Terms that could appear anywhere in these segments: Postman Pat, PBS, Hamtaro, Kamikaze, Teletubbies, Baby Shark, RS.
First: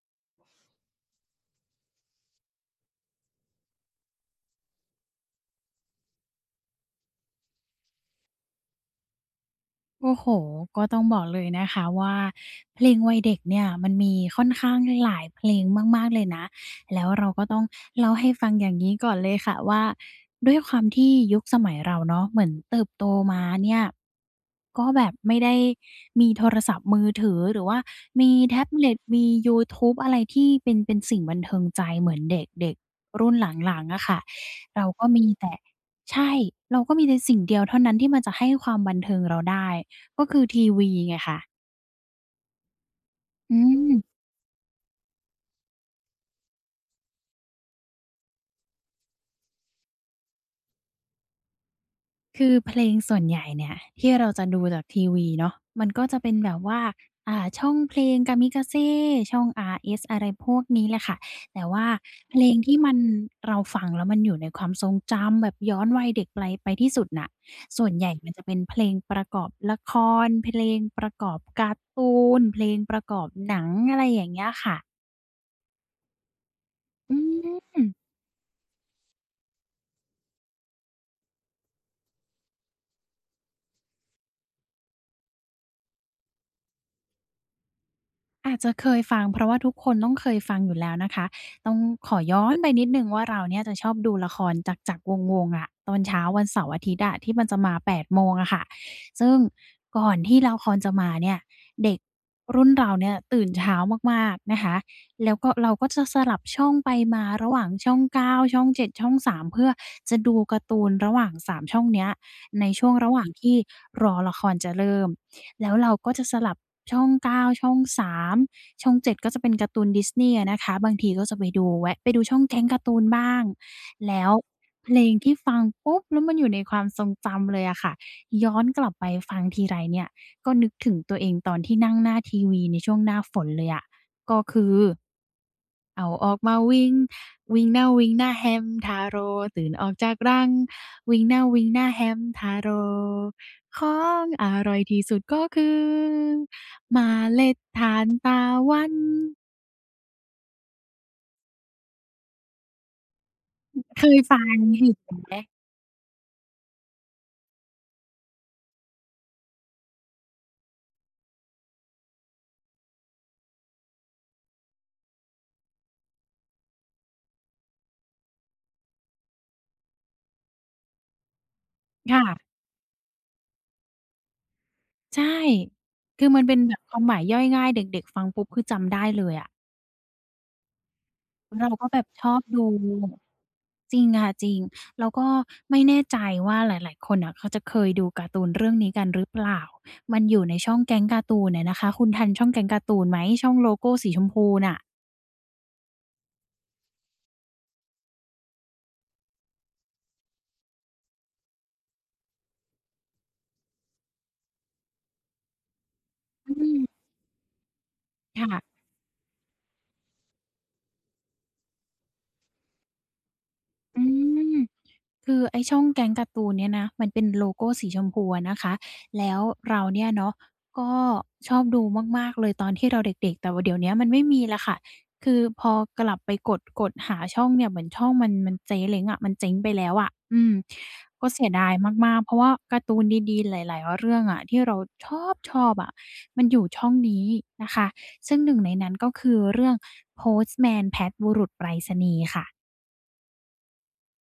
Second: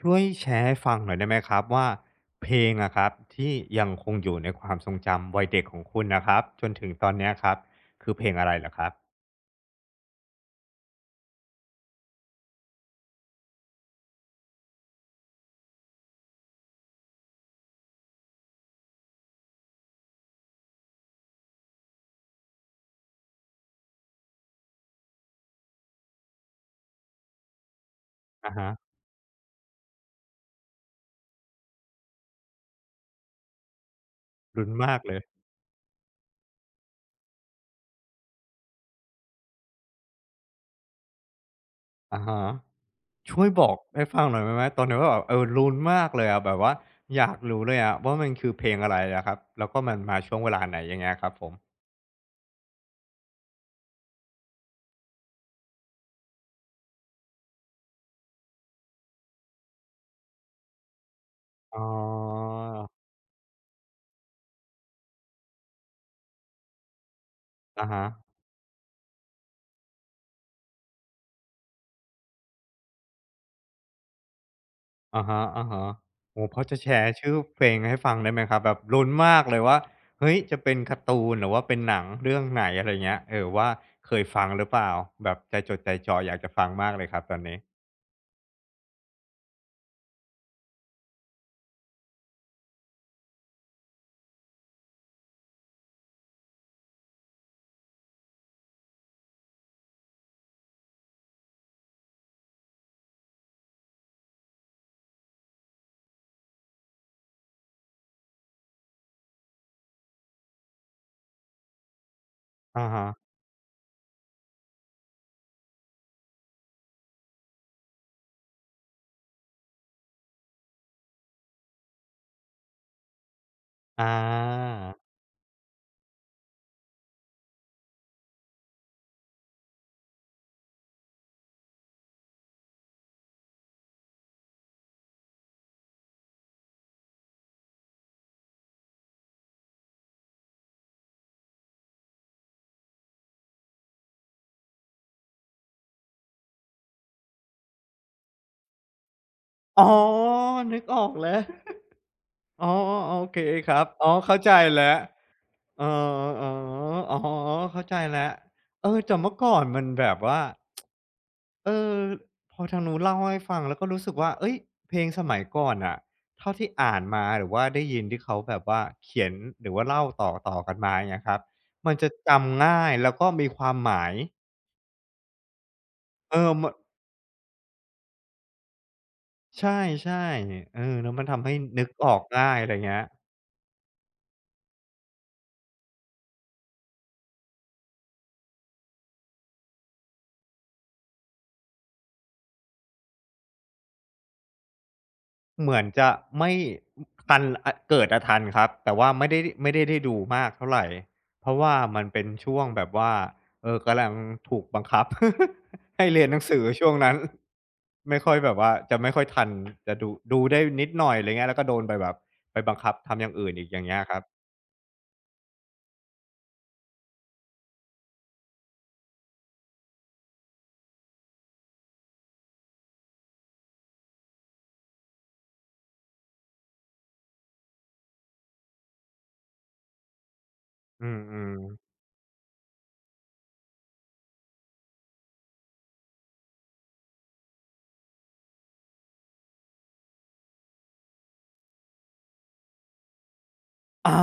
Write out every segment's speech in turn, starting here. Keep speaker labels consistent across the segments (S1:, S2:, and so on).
S1: ช่วยแชร์ให้ฟังหน่อยได้ไหมครับว่าเพลงอะครับที่ยังคงอยู่ในความทรงจำวัยเด็กของคุณนะครับจนถึงตอนเนี้ยครับคือเพลงอะไรเหรอครับ
S2: โอ้โฮก็ต้องบอกเลยนะคะว่าเพลงวัยเด็กเนี่ยมันมีค่อนข้างหลายเพลงมากๆเลยนะแล้วเราก็ต้องเล่าให้ฟังอย่างงี้ก่อนเลยค่ะว่าด้วยความที่ยุคสมัยเราเนาะเหมือนเติบโตมาเนี่ยก็แบบไม่ได้มีโทรศัพท์มือถือหรือว่ามี
S1: อะ
S2: แท็บ
S1: ฮะ
S2: เล็ตมียูทูบอะไรที่เป็นสิ่งบันเทิงใจเหมือนเด็กๆรุ่นหลังๆอะค่ะ
S1: ลุ้น
S2: เรา
S1: มาก
S2: ก็
S1: เลย
S2: มีแต่ใช่เราก็มีแต่สิ่งเดียวเท่านั้นที่มันจะให้ความบันเทิงเราได้ ก็คือทีวีไงคะ
S1: อะฮะช่วย
S2: อื
S1: บอก
S2: ม
S1: ให้ฟังหน่อยได้ไหมตอนนั้นว่าแบบเออลุ้นมากเลยอะแบบว่าอยากรู้เลยอะว่ามันคือเพลงอะไรอะครับแล้วก็มันมาช่วงเวลาไหนอย่างเงี้ยครับผม
S2: คือเพลงส่วนใหญ่เนี่ยที่เราจะดูจากทีวีเนาะมันก็จะเป็นแบบว่าช่องเพลง Kamikaze ช่อง RS อะไรพวกนี้แหละค่ะแต่
S1: อ๋อ
S2: ว่าเพลงที่มันเราฟังแล้วมันอยู่ในความทรงจำแบบย้อนวัยเด็กไปที่สุดน่ะส่
S1: อะ
S2: วนให
S1: ฮะ
S2: ญ่มันจะเป็นเพลงประกอบละครเพลงประกอบการ์ตูนเพลงประกอบหนังอะไรอย่างเงี้ยค่ะ
S1: อะฮะอะฮะโอ้โฮพอจะแชร์
S2: อื
S1: ชื่อเพลง
S2: ม
S1: ให้ฟังได้ไหมครับ แบบลุ้นมากเลยว่า เฮ้ย จะเป็นการ์ตูนหรือว่าเป็นหนังเรื่องไหนอะไรเงี้ย ว่าเคยฟังหรือเปล่า แบบใจจดใจจ่ออยากจะฟังมากเลยครับตอนนี้
S2: อาจจะเคยฟังเพราะว่าทุกคนต้องเคยฟังอยู่แล้วนะคะต้องขอย้อนไปนิดหนึ่งว่าเราเนี่ยจะชอบดูละครจักรๆวงศ์ๆอะตอนเช้าวันเสาร์อาทิตย์อะที่มันจะมา8โมงอะค่ะซึ่งก่อนที่ละครจะมาเนี่ยเด็กรุ่นเราเนี่ยตื่นเช้ามากๆนะคะแล้วก็เราก็จะสลับช่องไปมาระหว่างช่อง9ช่อง7ช่อง3เพื่อจะดูการ์ตูนระหว่าง3ช่องเนี้ยในช่
S1: อะ
S2: วง
S1: ฮะ
S2: ระหว่างที่รอละครจะเริ่ม แล้วเราก็จะสลับช่อง9ช่อง3ช่อง7ก็จะเป็นการ์ตูนดิสนีย์อะนะคะบางทีก็จะไปดูแวะไปดูช่องแก๊งการ์ตูนบ้าง
S1: อา
S2: แล้วเพลงที่ฟังปุ๊บแล้วมันอยู่ในความทรงจำเลยอะค่ะย้อนกลับไปฟังทีไรเนี่ยก็นึกถึงตัวเองตอนที่นั่งหน้าทีวีในช่วงหน้าฝนเลยอะก็คือเอาออกมาวิ่งวิ่งหน้าวิ่งหน้าแฮมทาโร่ตื่นออกจากรังวิ่งหน้าวิ่งหน้าแฮมทาโร่ ของอร่อยที่สุดก็คือเมล็ดทานตะวัน
S1: อ๋อ นึกออกแล้ว อ๋อโอเคครับ
S2: เค
S1: อ๋อ
S2: ย
S1: เข้า
S2: ฟั
S1: ใจ
S2: งเหิ
S1: แล้ว
S2: ด
S1: เอออ๋ออ๋อเข้าใจแล้วเออแต่เมื่อก่อนมันแบบว่าเออพอทางนู้นเล่าให้ฟังแล้วก็รู้สึกว่าเฮ้ยเพลงสมัยก่อนน่ะเท่าที่อ่านมาหรือว่าได้ยินที่เขาแบบว่าเขียนหรือว่าเล่าต่อๆกันมาอย่างเงี้ยครับมันจะ
S2: ค่ะ
S1: จำง่ายแล้วก็มีความหมาย
S2: ใช่คือ
S1: เอ
S2: มัน
S1: อ
S2: เป็น
S1: ม
S2: แบบความหมายย่อยง่ายเด็กๆฟังปุ๊บคือจำได้เลยอะ
S1: ใช่ๆเออแล้วมันทำให้
S2: เรา
S1: นึ
S2: ก็
S1: ก
S2: แบ
S1: อ
S2: บ
S1: อ
S2: ช
S1: ก
S2: อบ
S1: ง่าย
S2: ดู
S1: อะไรเงี้ย
S2: จริงค่ะจริงแล้วก็ไม่แน่ใจว่าหลายๆคนน่ะเขาจะเคยดูการ์ตูนเรื่องนี้กันหรือเปล่ามันอยู่ในช่องแก๊งการ์ตูนอะนะคะคุณทันช่องแก๊งการ์ตูนไหมช่องโลโก้สีชมพูน่ะ
S1: เหมือนจะไม่ทันอเกิดอะทันครับแต่ว่าไม่ได้ได้ดูมากเท่าไรเพราะว่ามันเป็นช่วงแบบว่ากำลังถูกบังคับ ให้เรียนหนังสือ
S2: อืม
S1: ช่วงนั้นไม่ค่อยแบบ
S2: ค่ะ
S1: ว่าจะไม่ค่อยทันจะดูดูได้นิดหน่อยอะไรเงี้ยแล้วก็โดนไปแบบไปบังคับทำอย่างอื่นอีกอย่างเงี้ย
S2: อื
S1: ครับ
S2: ม คือไอ้ช่องแก๊งการ์ตูนเนี่ยนะมันเป็นโลโก้สีชมพูอะนะคะแล้วเราเนี่ยเนาะก็ชอบดูมากๆเลยตอนที่เราเด็กๆแต่ว่าเดี๋ยวเนี้ยมันไม่มีแล้วค่ะคือพอกลับไปกดหาช่องเนี่ยเหมือนช่องมันเจ๊เล้งอะมันเจ๊งไปแล้วอะอืม
S1: อื
S2: ก็เสีย
S1: ม
S2: ดาย
S1: ๆ
S2: มากๆเพราะว่าการ์ตูนดีๆหลายๆเรื่องอะที่เราชอบๆอะมันอยู่ช่องนี้นะคะซึ่งหนึ่งในนั้นก็คือเรื่อง Postman Pat บุรุษไปรษณีย์ค่ะ
S1: อ๋อ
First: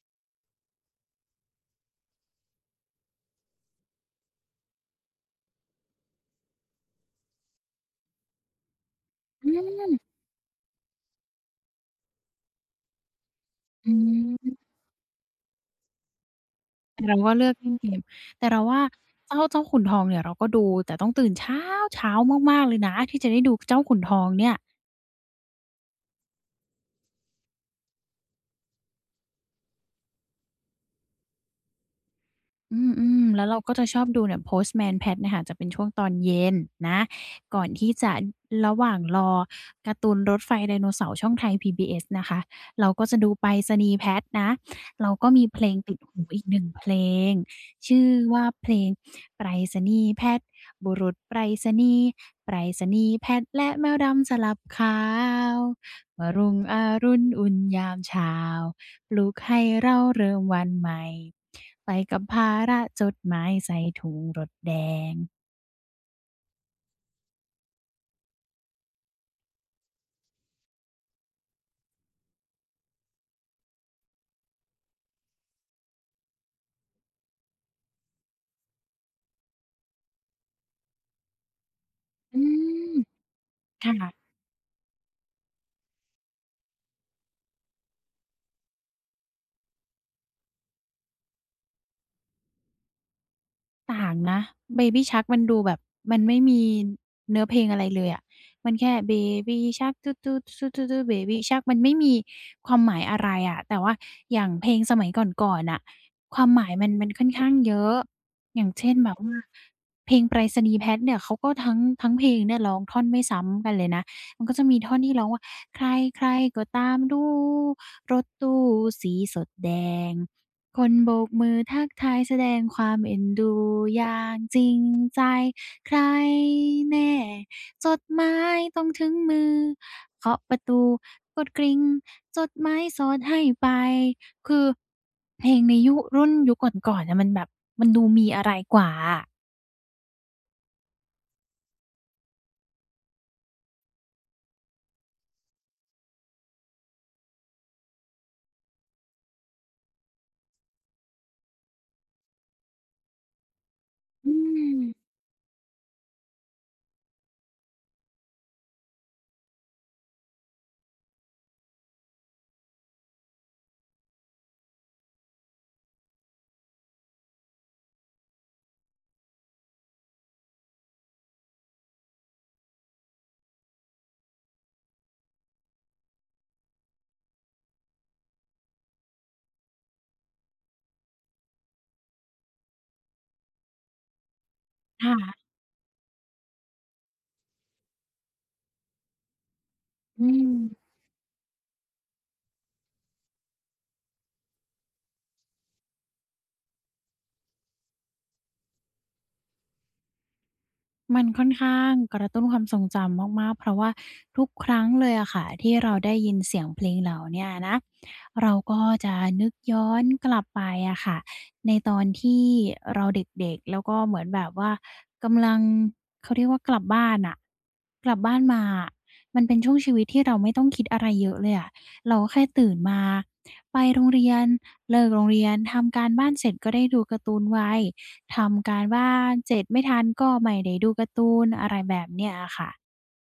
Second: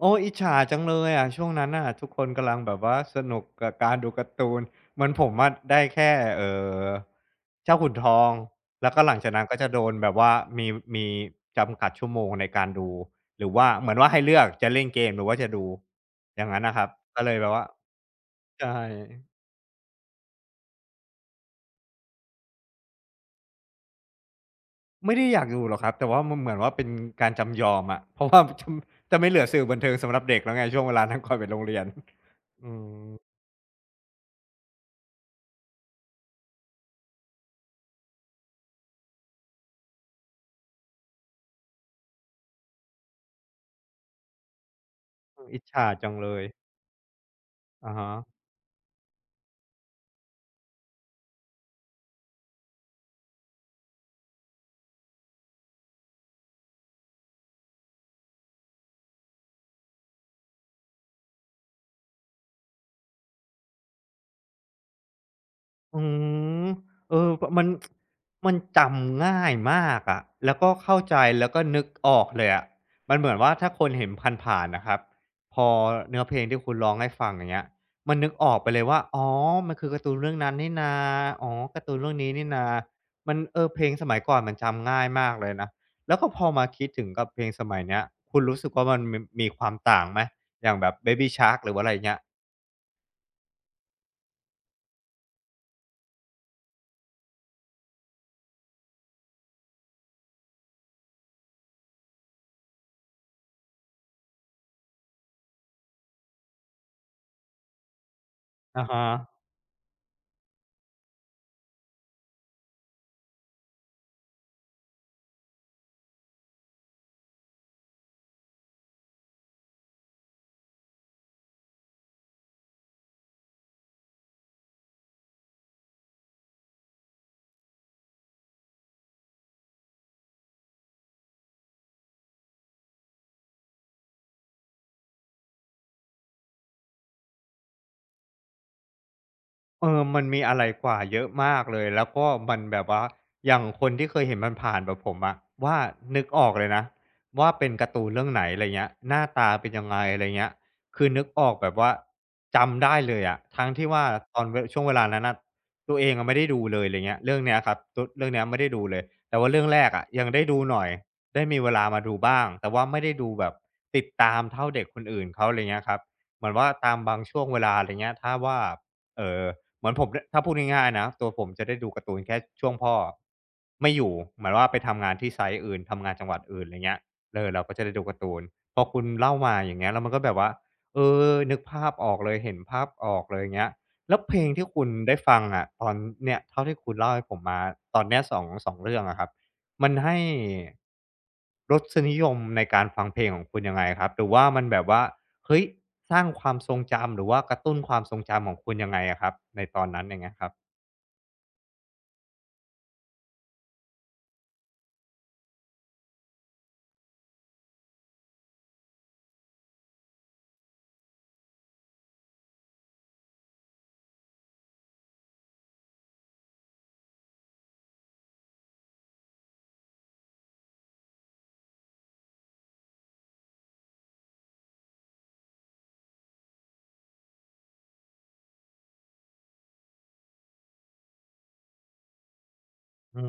S1: โอ้อิจฉาจังเลยอะช่วงนั้นน่ะทุกคนกำลังแบบว่าสนุกกับการดูการ์ตูนเหมือนผมอะได้แค่เอ่อเจ้าขุนทองแล้วก็หลังจากนั้นก็จะโดนแบบว่ามีมีจำกัดชั่วโมงในการดูหรือว่าเห
S2: อื
S1: มือนว่าให้เลือก
S2: ม
S1: จะเล่นเกมหรือว่าจะดูอย่างงั้นน่ะครับ
S2: แต่เรา
S1: ก็
S2: ก็
S1: เลย
S2: เลื
S1: แบ
S2: อ
S1: บ
S2: ก
S1: ว่า
S2: เล่นเกมแต่เรา
S1: ใช่
S2: ว่าเจ้าขุนทองเนี่ยเราก็ดู แต่ต้องตื่นเช้าๆมากๆเลยนะที่จะได้ดูเจ้าขุนทองเนี่ย
S1: ไม่ได้อยากดูหรอกครับแต่ว่ามันเหมือนว่าเป็นการจำยอมอะเพราะว่า จะไม่เหลือสื่อบันเทิงสำหรับเด็กแล้วไงช่วงเวลานั้น ก่อนไปโรงเรียนอื
S2: อืมอื
S1: ม
S2: มแล้วเราก็จะชอบดูเนี่ย Postman Pat เนะคะจะเป็นช่วงตอนเย็นนะก่อนที่จะระหว่างรอการ์ตูนรถไฟไดโนเสาร์ช่องไทย PBS นะคะเราก็จะดูไปรษณีย์แพทนะเราก็
S1: อ
S2: มี
S1: ม
S2: เพ
S1: อิจ
S2: ลง
S1: ฉา
S2: ติด
S1: จัง
S2: หู
S1: เล
S2: อี
S1: ย
S2: กหนึ่งเพลง
S1: อะ
S2: ชื่อ
S1: ฮะ
S2: ว่าเพลงไปรษณีย์แพทบุรุษไปรษณีย์ไปรษณีย์แพทและแมวดำสลับขาวมารุงอรุณอุ่นยามเช้า ลุกให้เราเริ่มวันใหม่ไปกับภาระจดหมายใส่ถุงรถแดง
S1: อืมเออปมันมันจำง่ายมากอะแล้วก็เข้าใจแล้วก็นึกออกเลยอะมันเหมือนว่าถ้าคนเห็นผ่านๆน่ะครับพอเนื้อเพลงที่คุณร้องให้ฟังอย่างเงี้ยมันนึกออกไปเลยว่าอ๋อมันคือการ์ตูนเรื่องนั้นนี่นาอ๋อการ์ตูนเรื่องนี้
S2: อื
S1: นี่นา
S2: ม
S1: มันเออเพลงสมัย
S2: ค่ะ
S1: ก่อนมันจำง่ายมากเลยนะแล้วก็พอมาคิดถึงกับเพลงสมัยเนี้ยคุณรู้สึกว่ามันมมีความต่างไหมอย่างแบบ Baby Shark หรือว่าอะไรอย่างเงี้ย
S2: ต่างนะ Baby Shark มันดูแบบมันไม่มีเนื้อเพลงอะไรเลยอะมันแค่ Baby Shark ตูดตๆๆๆ Baby Shark มันไม่มีความหมายอะไรอะแต่ว่าอย่างเพลงสมัยก่อนๆน่ะความหมายมันค่อนข้างเยอะอย่าง
S1: อะ
S2: เช่น
S1: ฮะ
S2: แบบว่าเพลงไปรษณีย์แพทเนี่ยเขาก็ทั้งเพลงเนี่ยร้องท่อนไม่ซ้ำกันเลยนะมันก็จะมีท่อนที่ร้องว่าใครๆก็ตามดูรถตู้สีสดแดง คนโบกมือทักทายแสดงความเอ็นดูอย่างจริงใจใครแน่จดหมายต้องถึงมือเคาะประตูกดกริ่งจดหมายสอดให้ไปคือเพลงในยุครุ่นยุคก่อนๆน่ะมันแบบมันดูมีอะไรกว่าอะ
S1: เออมันมีอะไรกว่าเยอะมากเลย แล้วก็มันแบบว่า อย่างคนที่เคยเห็นมันผ่านแบบผมอะว่านึกออกเลยนะว่าเป็นการ์ตูนเรื่องไหนอะไรเงี้ยหน้าตาเป็นยังไงอะไรเงี้ยคือนึกออกแบบว่าจำได้เลยอะทั้งที่ว่า
S2: อื
S1: ตอนวช่วงเวลา
S2: ม
S1: นั้นน่ะตัวเองอะไม่ได้ดูเลยไรเงี้ยเรื่องเนี้ยครับตุเรื่องเนี้ยไม่ได้ดูเลยแต่ว่าเรื่องแรกอะยังได้ดูหน่อยได้มีเวลามาดูบ้าง แต่ว่าไม่ได้ดูแบบติดตามเท่าเด็กคนอื่นเขาไรเงี้ยครับเหมือนว่าตามบางช่วงเวลาไรเงี้ยถ้าว่าเอ่อ เหมือนผมเนี่ยถ้าพูดง่ายๆนะตัวผมจะได้ดูการ์ตูนแค่ช่วงพ่อไม่อยู่หมายว่าไปทำงานที่ไซต์อื่นทำงานจังหวัดอื่นอะไรเงี้ยเลยเราก็จะได้ดูการ์ตูนพอคุณเล่ามาอย่างเงี้ยแล้วมันก็แบบว่าเอนึกภาพออกเลยเห็นภาพออกเลยเงี้ยแล้วเพลงที่คุณได้ฟัง
S2: ค่ะ
S1: อะตอนเนี่ยเท่าที่คุณเล่าให้ผมมาตอนเนี้ยสองเรื่องอะครับมันให้
S2: อืม
S1: รสนิยมในการฟังเพลงของคุณยังไงครับหรือว่ามันแบบว่า เฮ้ยสร้างความทรงจำหรือว่ากระตุ้นความทรงจำของคุณยังไงอะครับในตอนนั้นอย่างเงี้ยครับ
S2: มันค่อนข้างกระตุ้นความทรงจำมากๆเพราะว่าทุกครั้งเลยอะค่ะที่เราได้ยินเสียงเพลงเหล่าเนี้ยนะเราก็จะนึกย้อนกลับไปอะค่ะในตอนที่เราเด็กๆแล้วก็เหมือนแบบว่ากำลังเขาเรียกว่ากลับบ้านน่ะกลับบ้านมาอะมันเป็นช่วงชีวิตที่เราไม่ต้องคิดอะไรเยอะเลยอะเราก็แค่ตื่นมาไปโรงเรียนเลิกโรงเรียนทำการบ้านเสร็จก็ได้ดูการ์ตูนไว ทำการบ้านเสร็จไม่ทันก็ไม่ได้ดูการ์ตูนอะไรแบบเนี้ยอะค่ะ
S1: อื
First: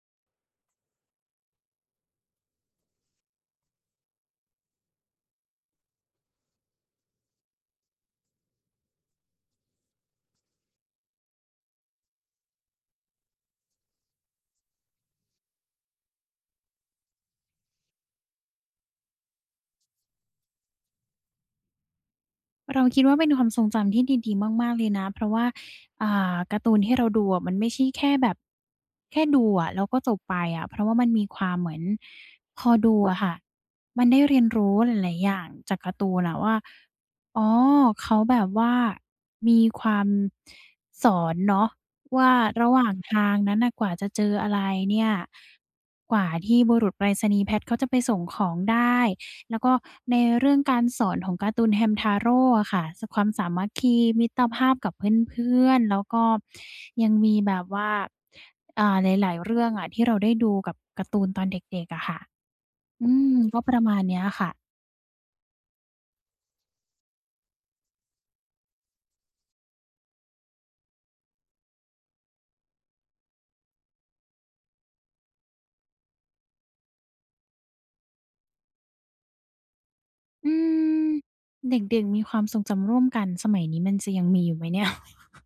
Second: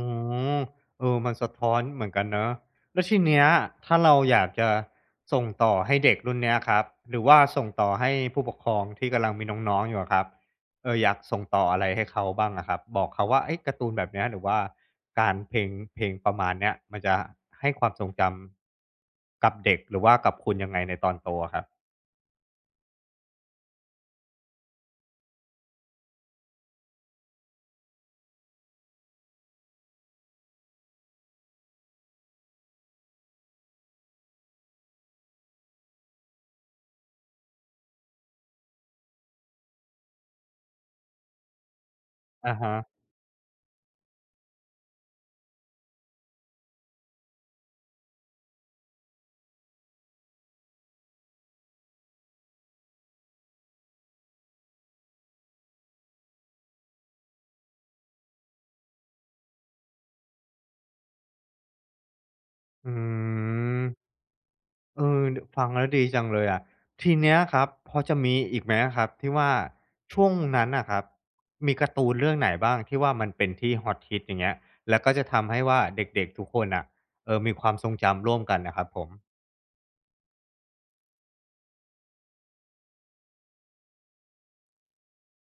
S1: มเออมันสะท้อนเหมือนกันเนาะแล้วทีเนี้ยเราอยากจะส่งต่อให้เด็กรุ่นเนี้ยครับหรือว่าส่งต่อให้ผู้ปกครองที่กำลังมีน้องๆอยู่อะครับเอออยากส่งต่ออะไรให้เขาบ้างอะครับบอกเขาว่าเฮ้ยการ์ตูนแบบเนี้ยหรือว่าการเพลงประมาณเนี้ยมันจะให้ความทรงจำกับเด็กหรือว่ากับคุณยังไงในตอนโตอะครับ
S2: เราคิดว่าเป็นความทรงจำที่ดีๆมากๆเลยนะ เพราะว่าการ์ตูนที่เราดูอะมันไม่ใช่แค่แบบแค่ดูอะแล้วก็จบไปอะเพราะว่ามันมีความเหมือนพอดูอะค่ะมันได้เรียนรู้หลายๆอย่างจากการ์ตูนอะว่า อ๋อเขาแบบว่ามีความสอนเนาะว่า
S1: อะ
S2: ระ
S1: ฮะ
S2: หว่างทางนั้นน่ะกว่าจะเจออะไรเนี่ยกว่าที่บุรุษไปรษณีย์แพ็คเขาจะไปส่งของได้ แล้วก็ในเรื่องการสอนของการ์ตูน Hamtaro อะค่ะสความสามัคคีมิตรภาพกับเพื่อนๆแล้วก็ยังมีแบบว่าหลายๆเรื่องอะที่เราได้ดูกับการ์ตูนตอนเด็กๆอะค่ะ
S1: อื
S2: อืมก็ประ
S1: ม
S2: มาณเนี้ยค่ะ
S1: เออดฟังแล้วดีจังเลยอะทีเนี้ยครับพอจะมีอีกไหมอะครับที่ว่าช่วงนั้นน่ะครับมีการ์ตูนเรื่องไหนบ้างที่ว่ามันเป็นที่ฮอตฮิตอย่างเงี้ยแล้วก็จะทำให้ว่าเด็กๆทุกคนน่ะมีความทรงจำร่วมกันน่ะครับผม
S2: อืมเด็กๆมีความทรงจำร่วมกันสมัยนี้มันจะยังมีอยู่ไหมเนี่ย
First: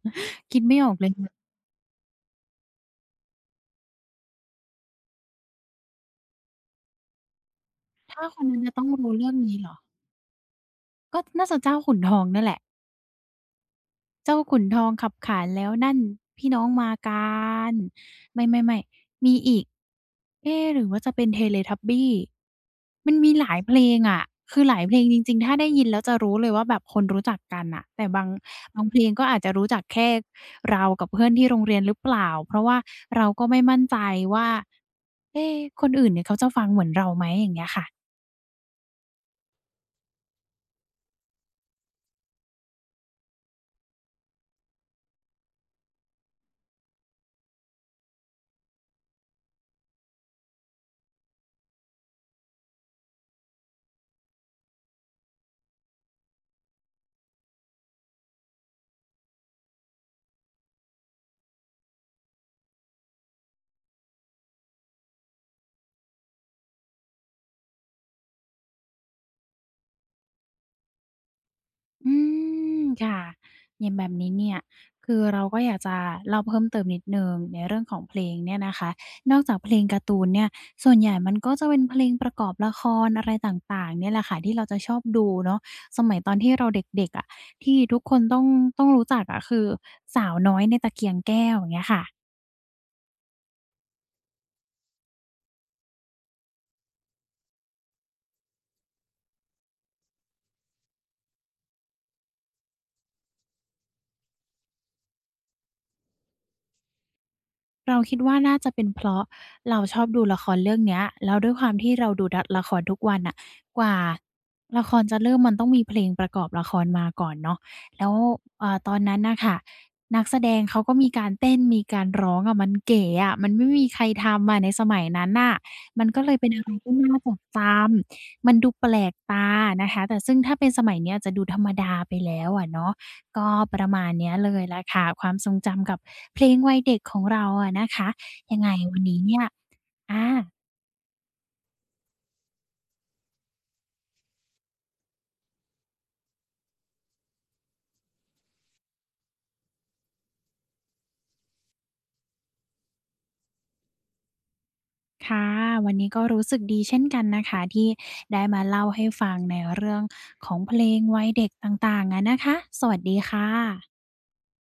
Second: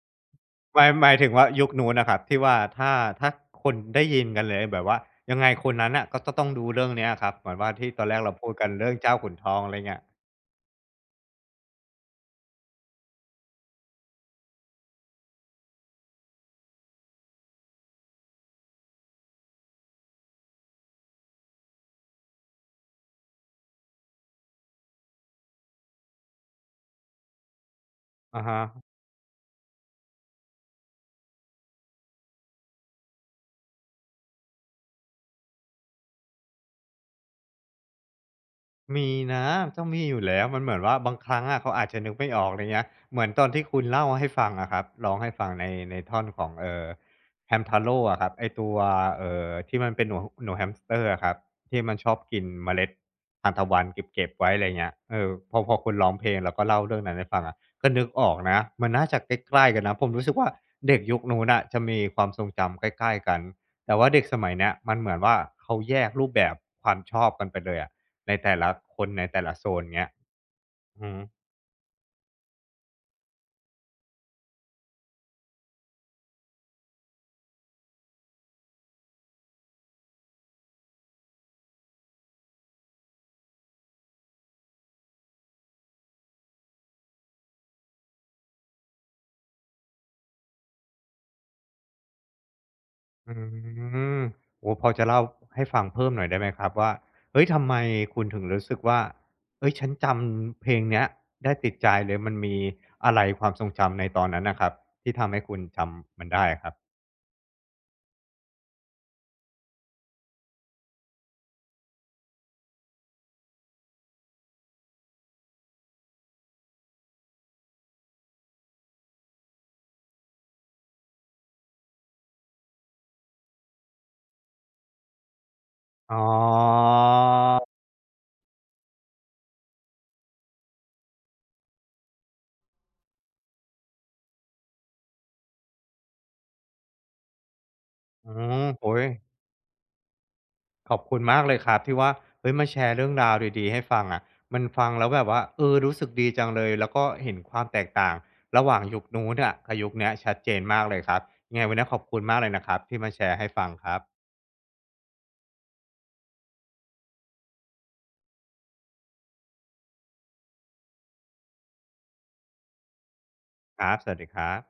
S2: คิดไม่
S1: ห
S2: อ
S1: มาย
S2: อกเล
S1: ห
S2: ย
S1: มายถึงว่ายุคนู้นน่ะครับที่ว่าถ้าคนได้ยินกันเลยแบบว่ายังไงคนนั้นน่ะก็จะต้องดูเรื่องเนี้ยอะครับเหมือนว่าที่ตอนแรก
S2: ถ้า
S1: เรา
S2: คน
S1: พูด
S2: นั้น
S1: กัน
S2: จะต้อง
S1: เรื่อง
S2: รู้
S1: เจ้า
S2: เรื่
S1: ขุ
S2: อ
S1: น
S2: ง
S1: ท
S2: นี้
S1: อง
S2: เหร
S1: อะ
S2: อ
S1: ไรเงี้ย
S2: ก็น่าจะเจ้าขุนทองนั่นแหละ เจ้าขุนทองขับขานแล้วนั่นพี่น้องมาการไม่ๆๆมมีอีกเอ๊ะหรือว่าจะเป็น Teletubby มันมีหลายเพลงอะคือหลายเพลงจริงๆถ้าได้ยินแล้วจะรู้เลยว่าแบบคนรู้จักกันน่ะแต่บาง
S1: อะฮะ
S2: บางเพลงก็อาจจะรู้จักแค่เรากับเพื่อนที่โรงเรียนหรือเปล่าเพราะว่าเราก็ไม่มั่นใจว่าเอ๊ะคนอื่นเนี่ยเขาจะฟังเหมือนเราไหมอย่างเงี้ยค่ะ
S1: มีนะต้องมีอยู่แล้วมันเหมือนว่าบางครั้งอะเขาอาจจะนึกไม่ออกอะไรเงี้ยเหมือนตอนที่คุณเล่าให้ฟังอะครับร้องให้ฟังในท่อนของHamtaro อะครับไอ้ตัวที่มันเป็นหนูหนูแฮมสเตอร์อะครับที่มันชอบกินเมล็ดทานตะวันเก็บๆไว้อะไรเงี้ยเออพอคุณร้องเพลงแล้วก็เล่าเรื่องนั้นให้ฟังอะก็นึกออกนะมันน่าจะใกล้ๆกันนะผมรู้สึกว่าเด็กยุคนู้นน่ะจะมีความทรงจำใกล้ๆกันแต่ว่าเด็กสมัยเนี้ยมันเหมือนว่าเขาแยกรูปแบบความชอบกันไปเลยอะ ในแต่ละคนในแต่ละโซนเงี้ยอือ
S2: อืมค่ะอย่างแบบนี้เนี่ยคือเราก็อยากจะเล่าเพิ่มเติมนิดหนึ่งในเรื่องของเพลงเนี่ยนะคะนอกจากเพลงการ์ตูนเนี่ยส่วนใหญ่มันก็จะเป็นเพลงประกอบละครอะไรต่างๆเนี่ยแหละค่ะที่เราจะชอบดูเนาะสมัยตอนที่เราเด็กๆอะที่ทุกคนต้องรู้จักอะคือสาวน้อยในตะเกียงแก้วอย่างเงี้ยค่ะ
S1: อืมโอ้โฮพอจะเล่าให้ฟังเพิ่มหน่อยได้ไหมครับว่าเฮ้ยทำไมคุณถึงรู้สึกว่าเฮ้ยฉันจำเพลงเนี้ยได้ติดใจเลยมันมีอะไรความทรงจำในตอนนั้นน่ะครับที่ทำให้คุณจำมันได้อะครับ
S2: เราคิดว่าน่าจะเป็นเพราะเราชอบดูละครเรื่องเนี้ยแล้วด้วยความที่เราดูดะละครทุกวันน่ะกว่าละครจะเริ่มมันต้องมีเพลงประกอบละครมาก่อนเนาะแล้วตอนนั้นน่ะค่ะนักแสดงเขาก็มีการเต้นมีการร้องอะมันเก๋อะมันไม่มีใครทำอะในสมัยนั้นน่ะมัน
S1: อ๋อ
S2: ก็เลยเป็นอะไรที่น่าจดจำมันดูแปลกตานะคะแต่ซึ่งถ้าเป็นสมัยเนี้ยจะดูธรรมดาไปแล้วอะเนาะ ก็ประมาณเนี้ยเลยแหละค่ะความทรงจำกับเพลงวัยเด็กของเราอะนะคะ
S1: อื
S2: ยัง
S1: ม
S2: ไง
S1: โอ้
S2: วั
S1: โฮ
S2: นนี้เนี่ยอา
S1: ขอบคุณมากเลยครับที่ว่าเฮ้ยมาแชร์เรื่องราวดีๆให้ฟังอะมันฟังแล้วแบบว่าเออรู้สึกดีจังเลยแล้วก็เห็นความแตกต่างระหว่างยุคนู้นอะกับยุคเนี้ยชัดเจนมากเลยครับยังไงวันนี้ขอบคุณมากเลยนะครับที่มาแชร์ให้ฟังครับ
S2: ค่ะวันนี้ก็รู้สึกดีเช่นกันนะคะที่ได้มาเล่าให้ฟังในเรื่องของเพลงวัยเด็กต่างๆอะนะคะสวัสดีค่
S1: ครับ
S2: ะ
S1: สวัสดีครับ